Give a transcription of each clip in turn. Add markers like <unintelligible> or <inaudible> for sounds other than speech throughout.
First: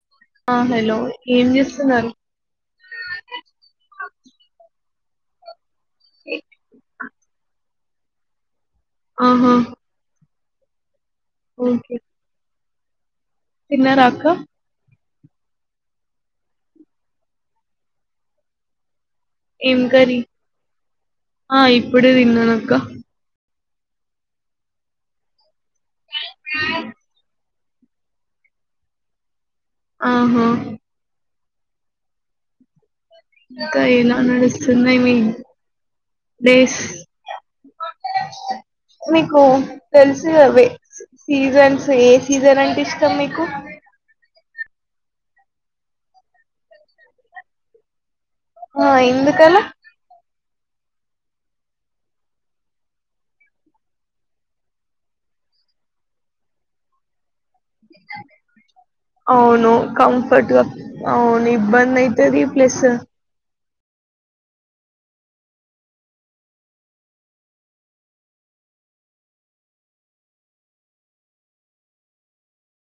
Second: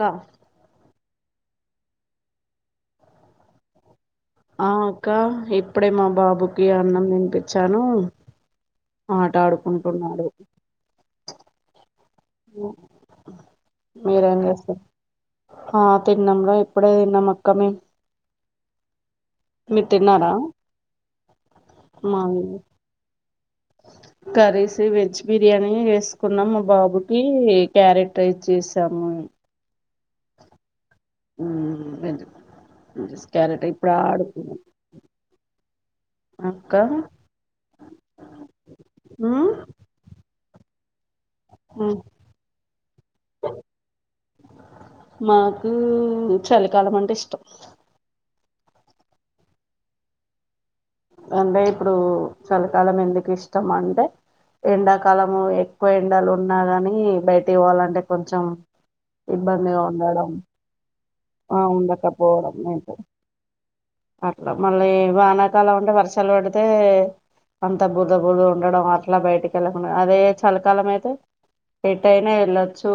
కా హలో ఏం చేస్తు న్నారు ఆ అక్క ఎప్ ఇప్పుడే మా బాబుకి అన్నం తినిపించాను ఆట ఆహా! ఆడుకుంటున్నాడు ఓకే అ తిన్నారా అక్క? మీరుఎంచేస్తున ఆ తిన్నాము రా ఇప్పుడే తిన్నాం అక్క మే ఏం కరి ఆ ఇప్పుడే తిన్నానక్క కరిస్. వెజ్. బిరియానీ వేసుకున్నాం మా బాబుకి క్యారెక్టరైజ్ చేసాము ఆహా మ్మ్ క్యారెట్ ఇప్పుడు కాయినా ఆడుకున్నాం నడుస్స్తున్నా మీ అక్క రైస్ మీీకు మ్మ్? తెలుసు అవే సీజన్స్ ఏ సీజన్ అంటే ఇష్టం మీకు మాకు చలికాలం అంటే ఇష్టం ఆ ఇందుకాల అంటే ఇప్పుడు చలికాలం ఎందుకు ఇష్టం అంటే ఎండాకాలము ఎక్కువ ఎండాలు ఉన్నా ని బయట్ తవాలంటే కొంచెం అవును ఇబ్బందిగా ఉండడం కంఫర్ట్‌గా అవును ఆ ఇబ్బందయితది ఉండకపోవడం ప్లస్ అతే అట్లా మళ్ళీ వానాకాలం అంటే వర్షాలు పడితే అంత బురద బురద ఉండడం అట్లా బయటికి వెళ్ళకుండా అదే చలికాలం అయితే ఎటు అయినా వెళ్ళొచ్చు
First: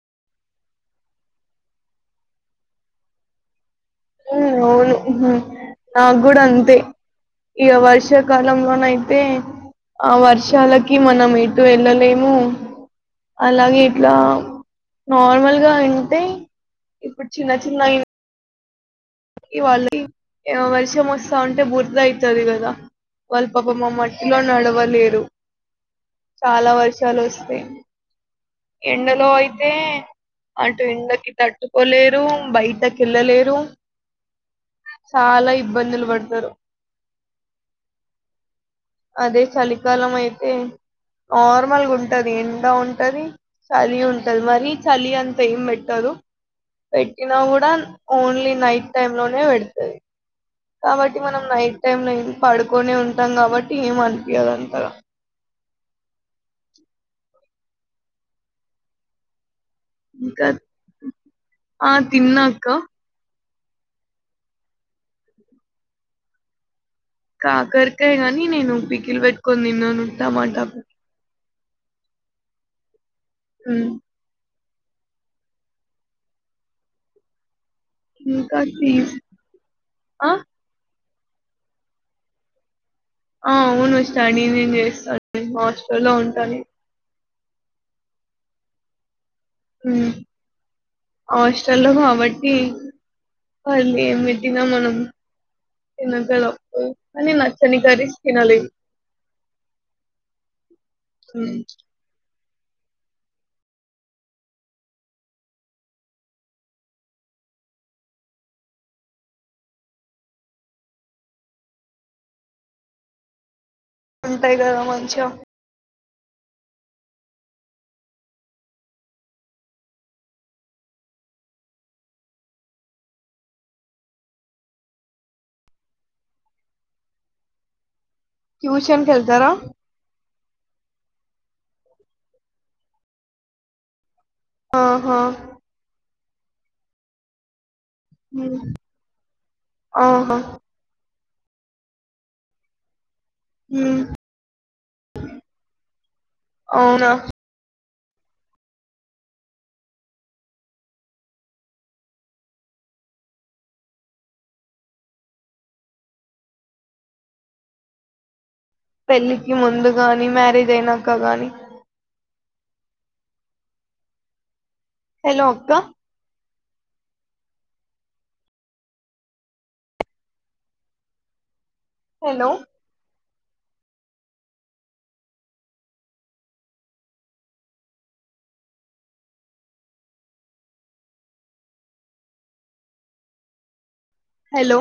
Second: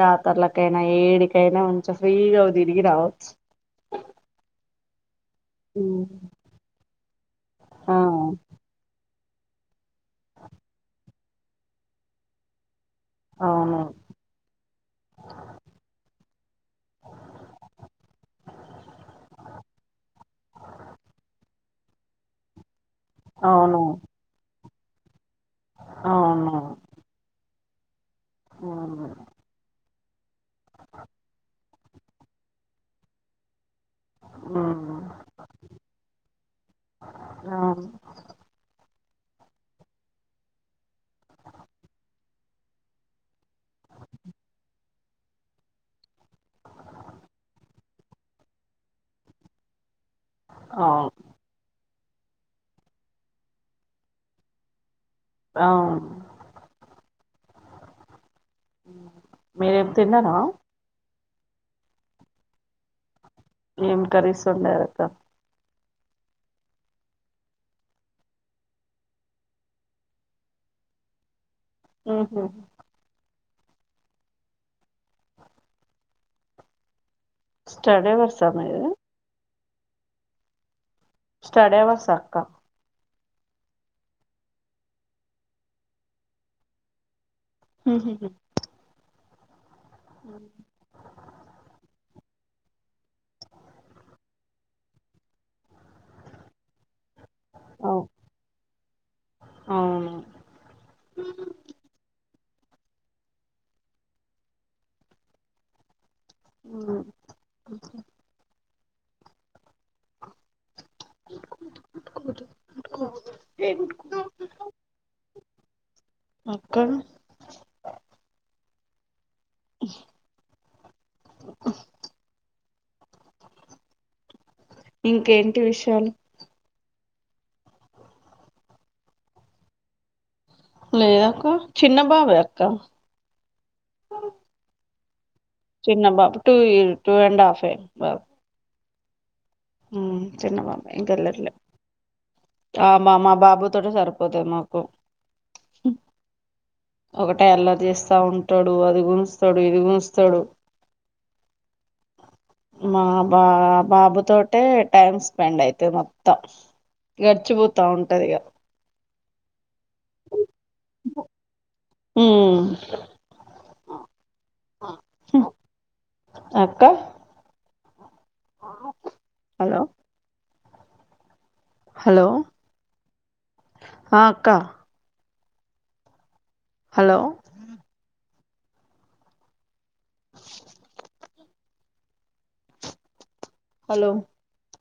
జాతరలకైనా ఏడికైనా మంచె ఫ్రీగా తిరిగి రావచ్చు మ్మ్ అవును ఆ కూడా అంతే ఈ ఆ వర్షాకాలంలోన అయితే ఆ వర్షాలకి మనం ఎటు వెళ్ళలేము అవును అలాగే ఇట్లా నార్మల్గా ఉంటే ఇప్పుడు చిన్న చిన్నవి గా ఇవాళ వర్షం వస్తాంటే బుర్ద అయితది కదా వాల్ అవును పపమ మట్లో నడవద్ లేరు అవును చాలా వర్షాలు వస్తాయి అవును ఎండలో అయితే అటు ఎండకి తట్టు పోలేరు బయటకి వెళ్ళలేరు ఉమ్, చాలా ఇబ్బందులు పడతారు అవును అదే చలికాలం అయితే నార్మల్గా ఉంటది ఎండ ఉంటది చలి ఉంటది మరి చలి అంత ఏం పెట్టదు పెట్టినా కూడా ఓన్లీ నైట్ టైమ్ లోనే పెడతది అవును కాబట్టి మనం నైట్ టై లో పడుకొనే ఉంటాం కాబట్టి ఏం అనిపియదు అంతగా ఆ ఆ మీరేం తిన్నార ఇంకా ఆ తిన్నా అక్క నిం కరిగిస్తలే అక్కా కాకరకాయ గాని నేను పికిలు పెట్టుకొని తిన్నాను టమాటా ఆ హ మ్మ్ స్టడీ అవర్స ఇంకా మీది చీజ్ ఆ స్టడేవా సక్క ఆ అవును స్టడీనే చేస్తాను హాస్టలో ఉంటాను మ్మ్ హ్మ్ మ్మ్ హాస్టల్లో మా అవ్వ ఈ వాల్ ఏం పెట్టిన మనం తినగలం మ్మ్ నచ్చని అవు కర్రీస్ తినలేం అవును ఆ ఆహా ఉంటాయి కదా మంచం అక్కా ఇంకేంటి విషయాలు ట్యూషన్ కెళ్తారా లేదక్క చిన్న బావే అక్క ఆహా. చిన్న బాబే టూ ఇయ టూ అండ్ హాఫే. ఉమ్. ఉమ్ ఆహా చిన్నబాబు ఏంకర్లేదు. ఆహ్. మా బాబుతోటే ఉమ్ సరిపోతాది మాకు అవునా ఒకటే ఎల్లా చేస్త్. స్త ఉంటాడు. అది గుంస్తాడు ఇది గుంస్తాడు మా బా బాబుతోట్. అంటే టైమ్ స్పెండ్ అయితది మొత్తం గడిచిపోతా ఉంటది ఇక. పెళ్ళికి ముందు గాని మ్యారేజ్ అయినాంక గాని. ఉమ్. హలో అక్క. అక్క. హలో. హలో. ఆహ్ అక్క. హలో. <inaudible> హలో. హలో.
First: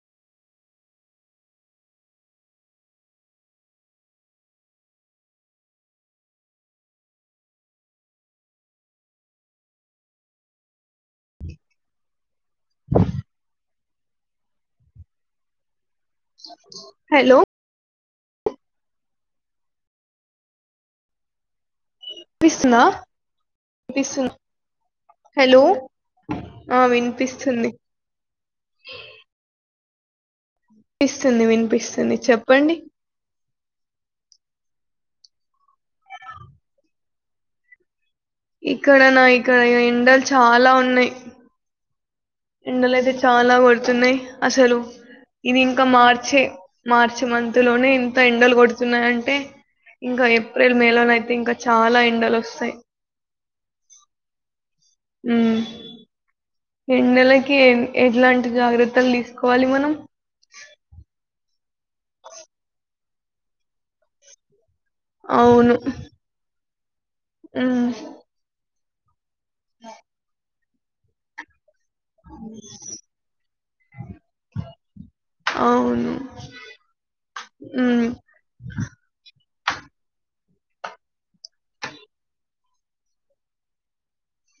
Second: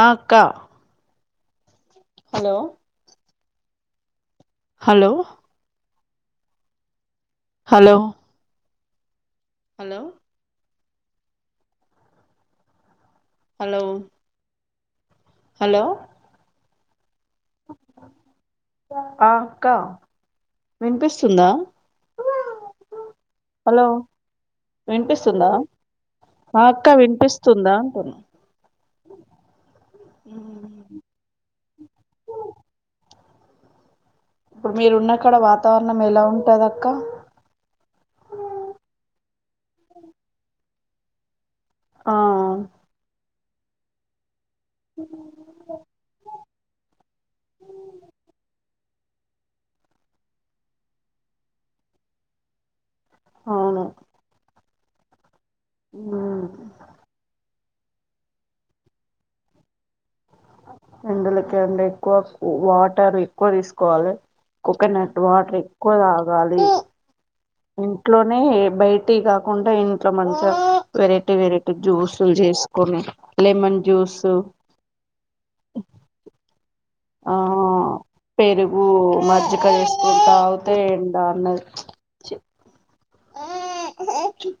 అక్క. హలో. హలో. హలో. హలో. ఆహ్. హలో. హలో. హలో. ఆహ్ అక్క వినిపిస్తుందా. వినిపిస్తుందా హలో వినిపిస్తుందా హలో ఆ అక్క ఆహ్ వినిపిస్తుంది. వినిపిస్తుందా అంటున్నా వినిపిస్తుంది వినిపిస్తుంది చెప్పండి. ఇప్పుడు మీరు ఉన్నక్కడ వాతావరణం ఎలా ఉంటది అక్క. ఇక్కడనా ఇక్కడ ఎండలు చాలా ఉన్నాయి. ఆ ఉండలేదే చాలా. అలా పడుతున్నాయి. అసలు ఇది ఇంకా మార్చే. మార్చి మంత్ లోనే ఇంత ఎండలు కొడుతున్నాయి అంటే. ఇంకా ఏప్రిల్ మే లోనయితే ఇంకా చాలా ఎండలు వస్తాయి. అవును. ఉమ్. ఆహ్. ఎండెలకే ఎట్లాంటి జాగ్రత్తలు తీసుకోవాలి మనం. ఎండలకే అండి. క్ వా అంటారు ఎక్కువ తీసుకోవాలి కోకోనట్ వాటర్ అవును ఎక్కువ తాగాలి ఉమ్ ఇంట్లోనే బయ టీ కాకుండా ఇంట్లో మంచిగా వెరైటీ వెరైటీ జ్యూసులు చేసుకొని లెమన్ జ్యూస్ అవును ఆ ఉమ్ పెరుగు మజ్జిిక వసుక అావతే ఏండన్న ఆ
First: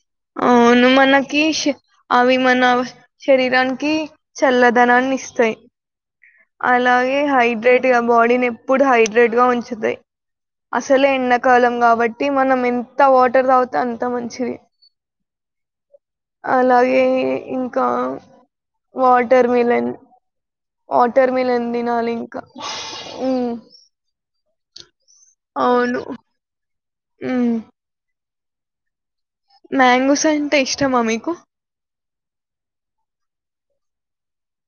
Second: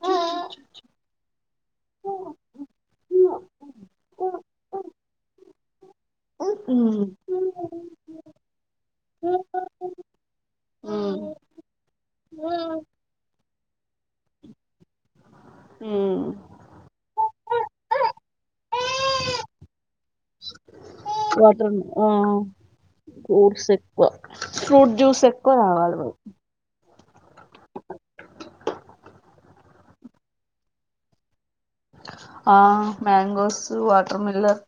కీశ్ అవి మన ఉమ్ శరీరానికి చల్లదనాన్ని ఇస్తాయి అలాగే హైడ్రేట్గా బాడీని ఎప్పుడు హైడే హైడ్రేట్ గా ఉంచుతాయి అసలే ఉమ్ ఎండాకాలం కాబట్టి మనం ఎంత వాటర్ రా అంత మంచిది అలాగే ఇంకా ఉమ్ వాటర్ మిలన్ వాటర్ మిలన్ తినాలి ఇంకా ఫ్రూట్స్ ఎక్కువ ఫ్రూట్ జూస్ ఎక్కువ తాగాలి మరీ ఉ మ్యాంగోస్ అంటే ఇష్టమా మీకు ఆ మ్యాంగోస్ వాటర్ మిలన్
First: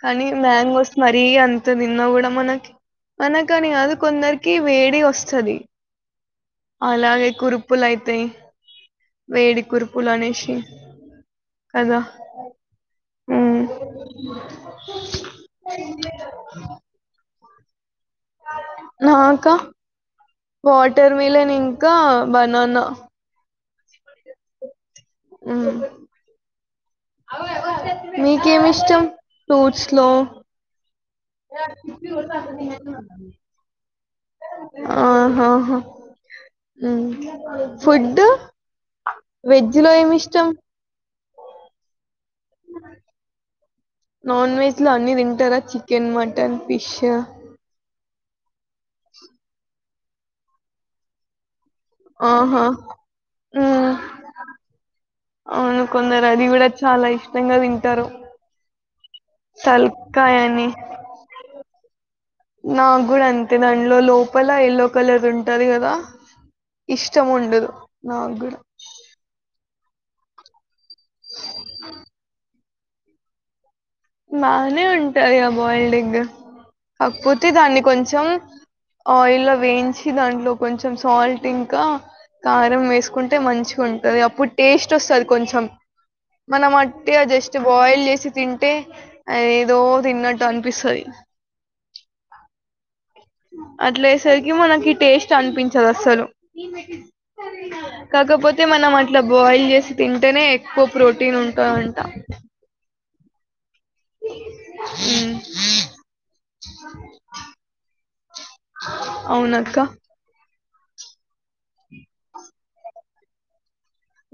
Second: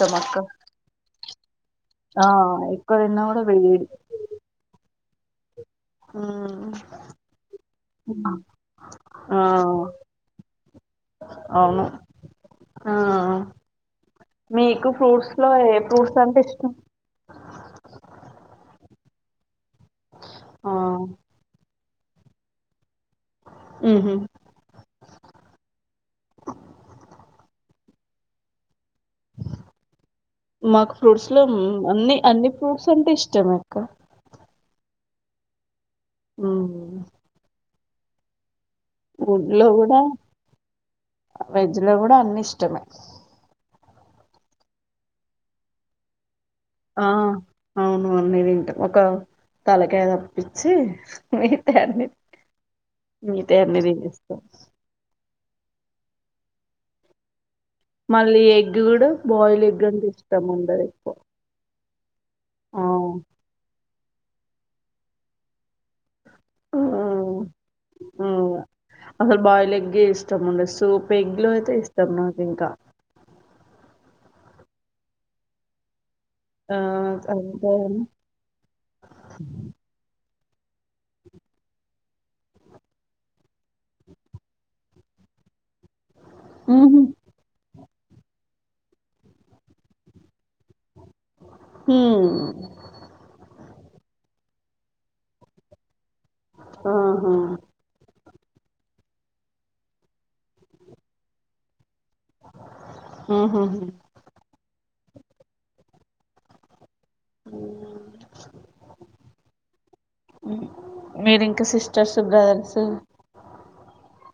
కానీ మ్యాంగోస్ మరి దియన్ ఎంత తిన్నా ఆ మనకి ఎక్కువ తిన్నా కూడా మనకని కాదు కొందరికి మనకని వేడి కాదు కొందరికి వేడి వస్తది వస్తది మ్మ్ అలాగే కురుపులు అతాయి ఆ వేడి కురుపులు అనేసి అవును కదా ఆ హుమ్మ్ మీకు ఫ్రూట్స్ లో ఏ ఫ్రూట్స్ అంటే ఇష్టం నాక ఆ వాటర్ మిలన్ ఇంకా ఇంకా బనానా ఉ హు ఉ హు మీకేమి ఇష్టం ఫ్రూట్స్ లో మాకు ఫ్రూట్స్ లో అన్ని అన్ని ఫ్రూట్స్ అంటే ఇష్టమే అక్క ఆహాహా మ్మ్ మ్ ఫుడ్ గుడ్డులో వెజ్‌లో కూడా ఏమిష్టం? వెజ్ లో కూడా అన్ని ఇష్టమే నాన్ వెజ్ లో అన్ని తింటారా చికెన్ మటన్ ఫిష్? ఆ అవును ఆ అన్ని తింటాం ఒక తల <unintelligible> పిచ్చి అంతే అన్ని ఆహా! ఉమ్ తినేస్తాం అవును కొన్నారుఅది కూడా చాలా ఇష్ మళ్లీ ఎగ్ బాయిల్ ఎగ్ అంటే ఇష్టం తల్కాయని ఉండదు ఎక్కువ ఆ నాగుడు అంతే గా లోపల ఎల్లో కలర్ ఉంటది కదా ఆ ఇష్టముండదు నా ఆ, కూడా అసలు బాయిల్ ఎగ్గే ఇష్టం ఉండ సూప్ ఎగ్ లో అయితే ఇష్టం నాకు ఇంకా బానే ఉంటాయి ఆ బాయిల్డెగ్ ఆ కాకపోతే అంతే దాన్ని కొంచెం ఆయిల్ వేయించి దాంట్లో కొంచెం సాల్ట్ ఇంకా కారం వేసుకుంటే మంచిగా ఉంటంది అప్పుడు టేస్ట్ వస్తుంది కొంచెం మన మ ఉహు అట్టి అ జస్ట్ బాయిల్ చే చితిన్ టె అది ఏదో తిన్నట్టు అనిపిస్తది హుమ్ అట్లే అయ్యే సరికి మనకి టేస్ట్ అనిపించదు అసలు ఆహా కాకపోతే మనం అట్లా బాయిల్ చేసి తింటేనే ఎక్కువ ప్రోటీన్ ఉంటదంట ఆ హా హా హ్మ్ అవునా అక్క మీరు ఇంకా సిస్టర్స్ బ్రదర్సు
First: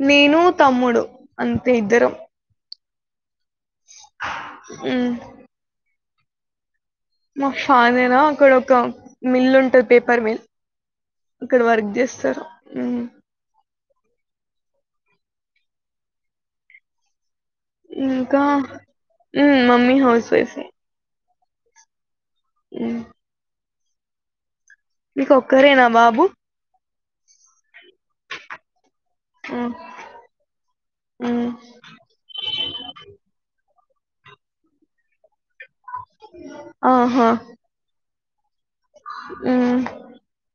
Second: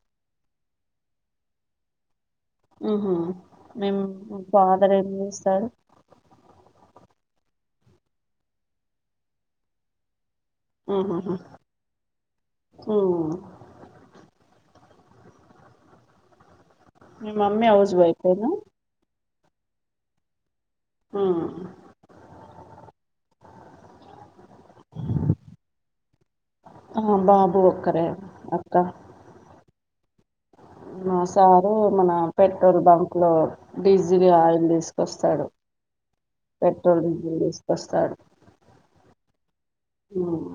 నేను తమ్ముడు అంతే ఇద్దరం హు హూ మేము ఫాదర్ ఏం ఉమ్ చేస్తారు మా <unintelligible> అక్కడ ఒక మిల్ ఉంటుది పేపర్ మిల్ అక్కడ వర్క్ చేస్తారు ఉహుహు మీ మమ్మీ హౌస్ వైఫ్యినా ఉ మమ్మీ హౌస్వైఫ్ ఆ ఆ మీక ఒక్కరేనా బాబు ఆ బాబు ఒక్కరే అక్క ఆఓ సారు మన పెట్రోల్ బంక్ లో డీజిల్ ఆయిల్ తీసుకొస్తాడు ప పెట్రోల్ డీజల్ వసు కస్తడు హ ఉమ్.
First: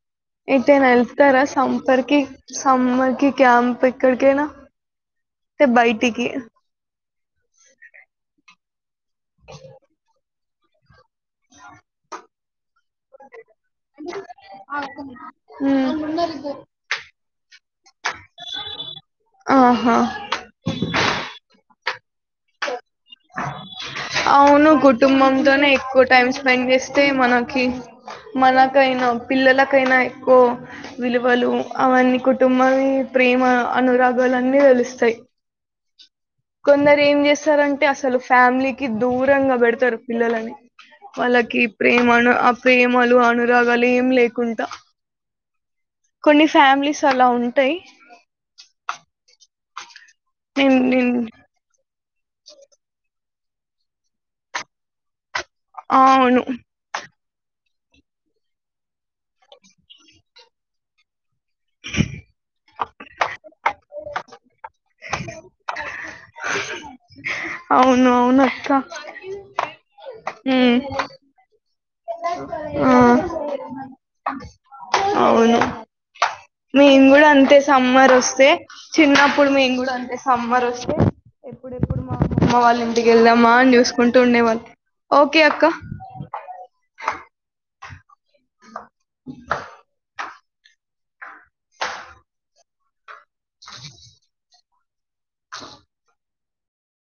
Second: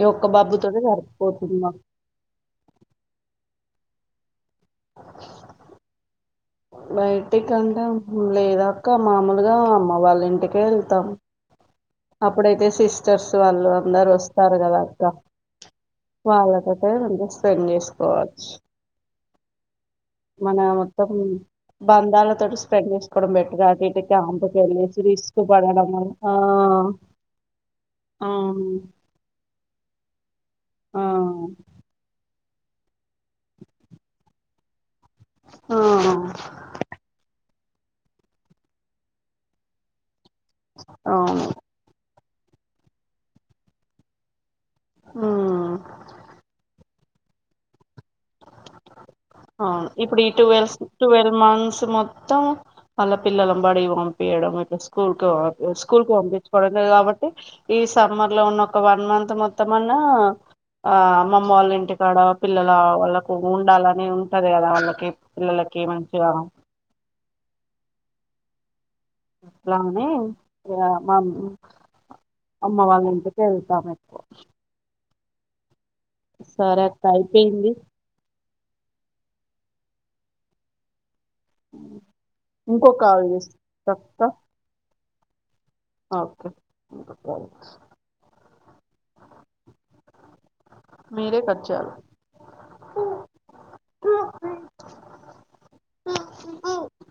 ఈ ఒక్క బాబుతోటి ఇతేేనా వెళ్తార సరిపోతుంది మాకు సమ్మర్కి సమ్మర్ క్యాంప్ త ఇక్కడకైన స బైటికి బయటికి అంటే లే <unintelligible> ఇంకా మామూలుగా అమ్మ వాళ్ళ ఇంటికి వెళ్తాం అప్పుడైతే సిస్టర్స్ వాళ్ళు అందరు వస్తారు కదాక్క ఉమ్ వాళ్ళతో స్పెండ్ చేసుకోవచ్చు ఆహా మన మొత్తం బంధాల తడు స్పెండ్ చేసుకోవడం బట్టట ఇ క్యాంపుకి అవును వెళ్ళసి రిస్క్ప డడం వస్తే మనకి మనకైనా పిల్లలకైనా ఎ కో ఆ విలువలు అవన్నీ కొట్ తుమ్మని ప్రేమ అనురాగాలన్నీ తేలుస్తాయి ఆ కొందరు ఏం చేస్త సరంగ అంటే అసలు ఫ్యామిలీకి దూరంగా పెడతారు పిల్లలని అవును వాళ్ళకి ప్రేమను ఆ ప్రేమలు అనురాగాలు ఏమి లేకుంటే ఉమ్ కొన్ని ఫ్యామిలీస్ చాలా ఉంటాయి అవును ఇప్పుడు ఈ టువెల్స్ నిన్ నిన్ ట్వెల్వ్ మంత్స్ మొత్తం త్త మల పిల్లలంబడి పంపియడం ఇట్లా స్కూల్ కి స్కూల్ కు అవును పంపించుకోవడం లేదు కాబట్టి ఈ సమ్మర్ లో ఉన్న ఒక వన్ మంత్ మొత్తం అన్నా ఆ అమ్మ వాళ్ళ ఇంటికాడ పిల్ల వాళ్ళకు ఉండాలని ఉంటది కదా వాళ్ళకి పిల్లలకి మంచిగా అవును అవును అత్త అట్లానే మా అమ్మ ఆ వాళ్ళ ఇంటికి వెళ్తాం ఎక్కువ అవునా సరే మేం అక్క కూడా అంతే అయిపోయింది సమ్మర్ వస్తే చిన్నప్పుడు మేము కూడా అంతే సమ్మర్ వస్తే ఎప్పుడెప్పుడు మా అమ్మమ్మ వాళ్ళ ఇంకో ఇంటికి కాల్ వెళ్దామా అని చూసుకుంటూ చేస్తా ఉండేవాళ్ళు ఓకే అక్క ఓకే ఒకే ఒకే మేరే కట్ చేయాలి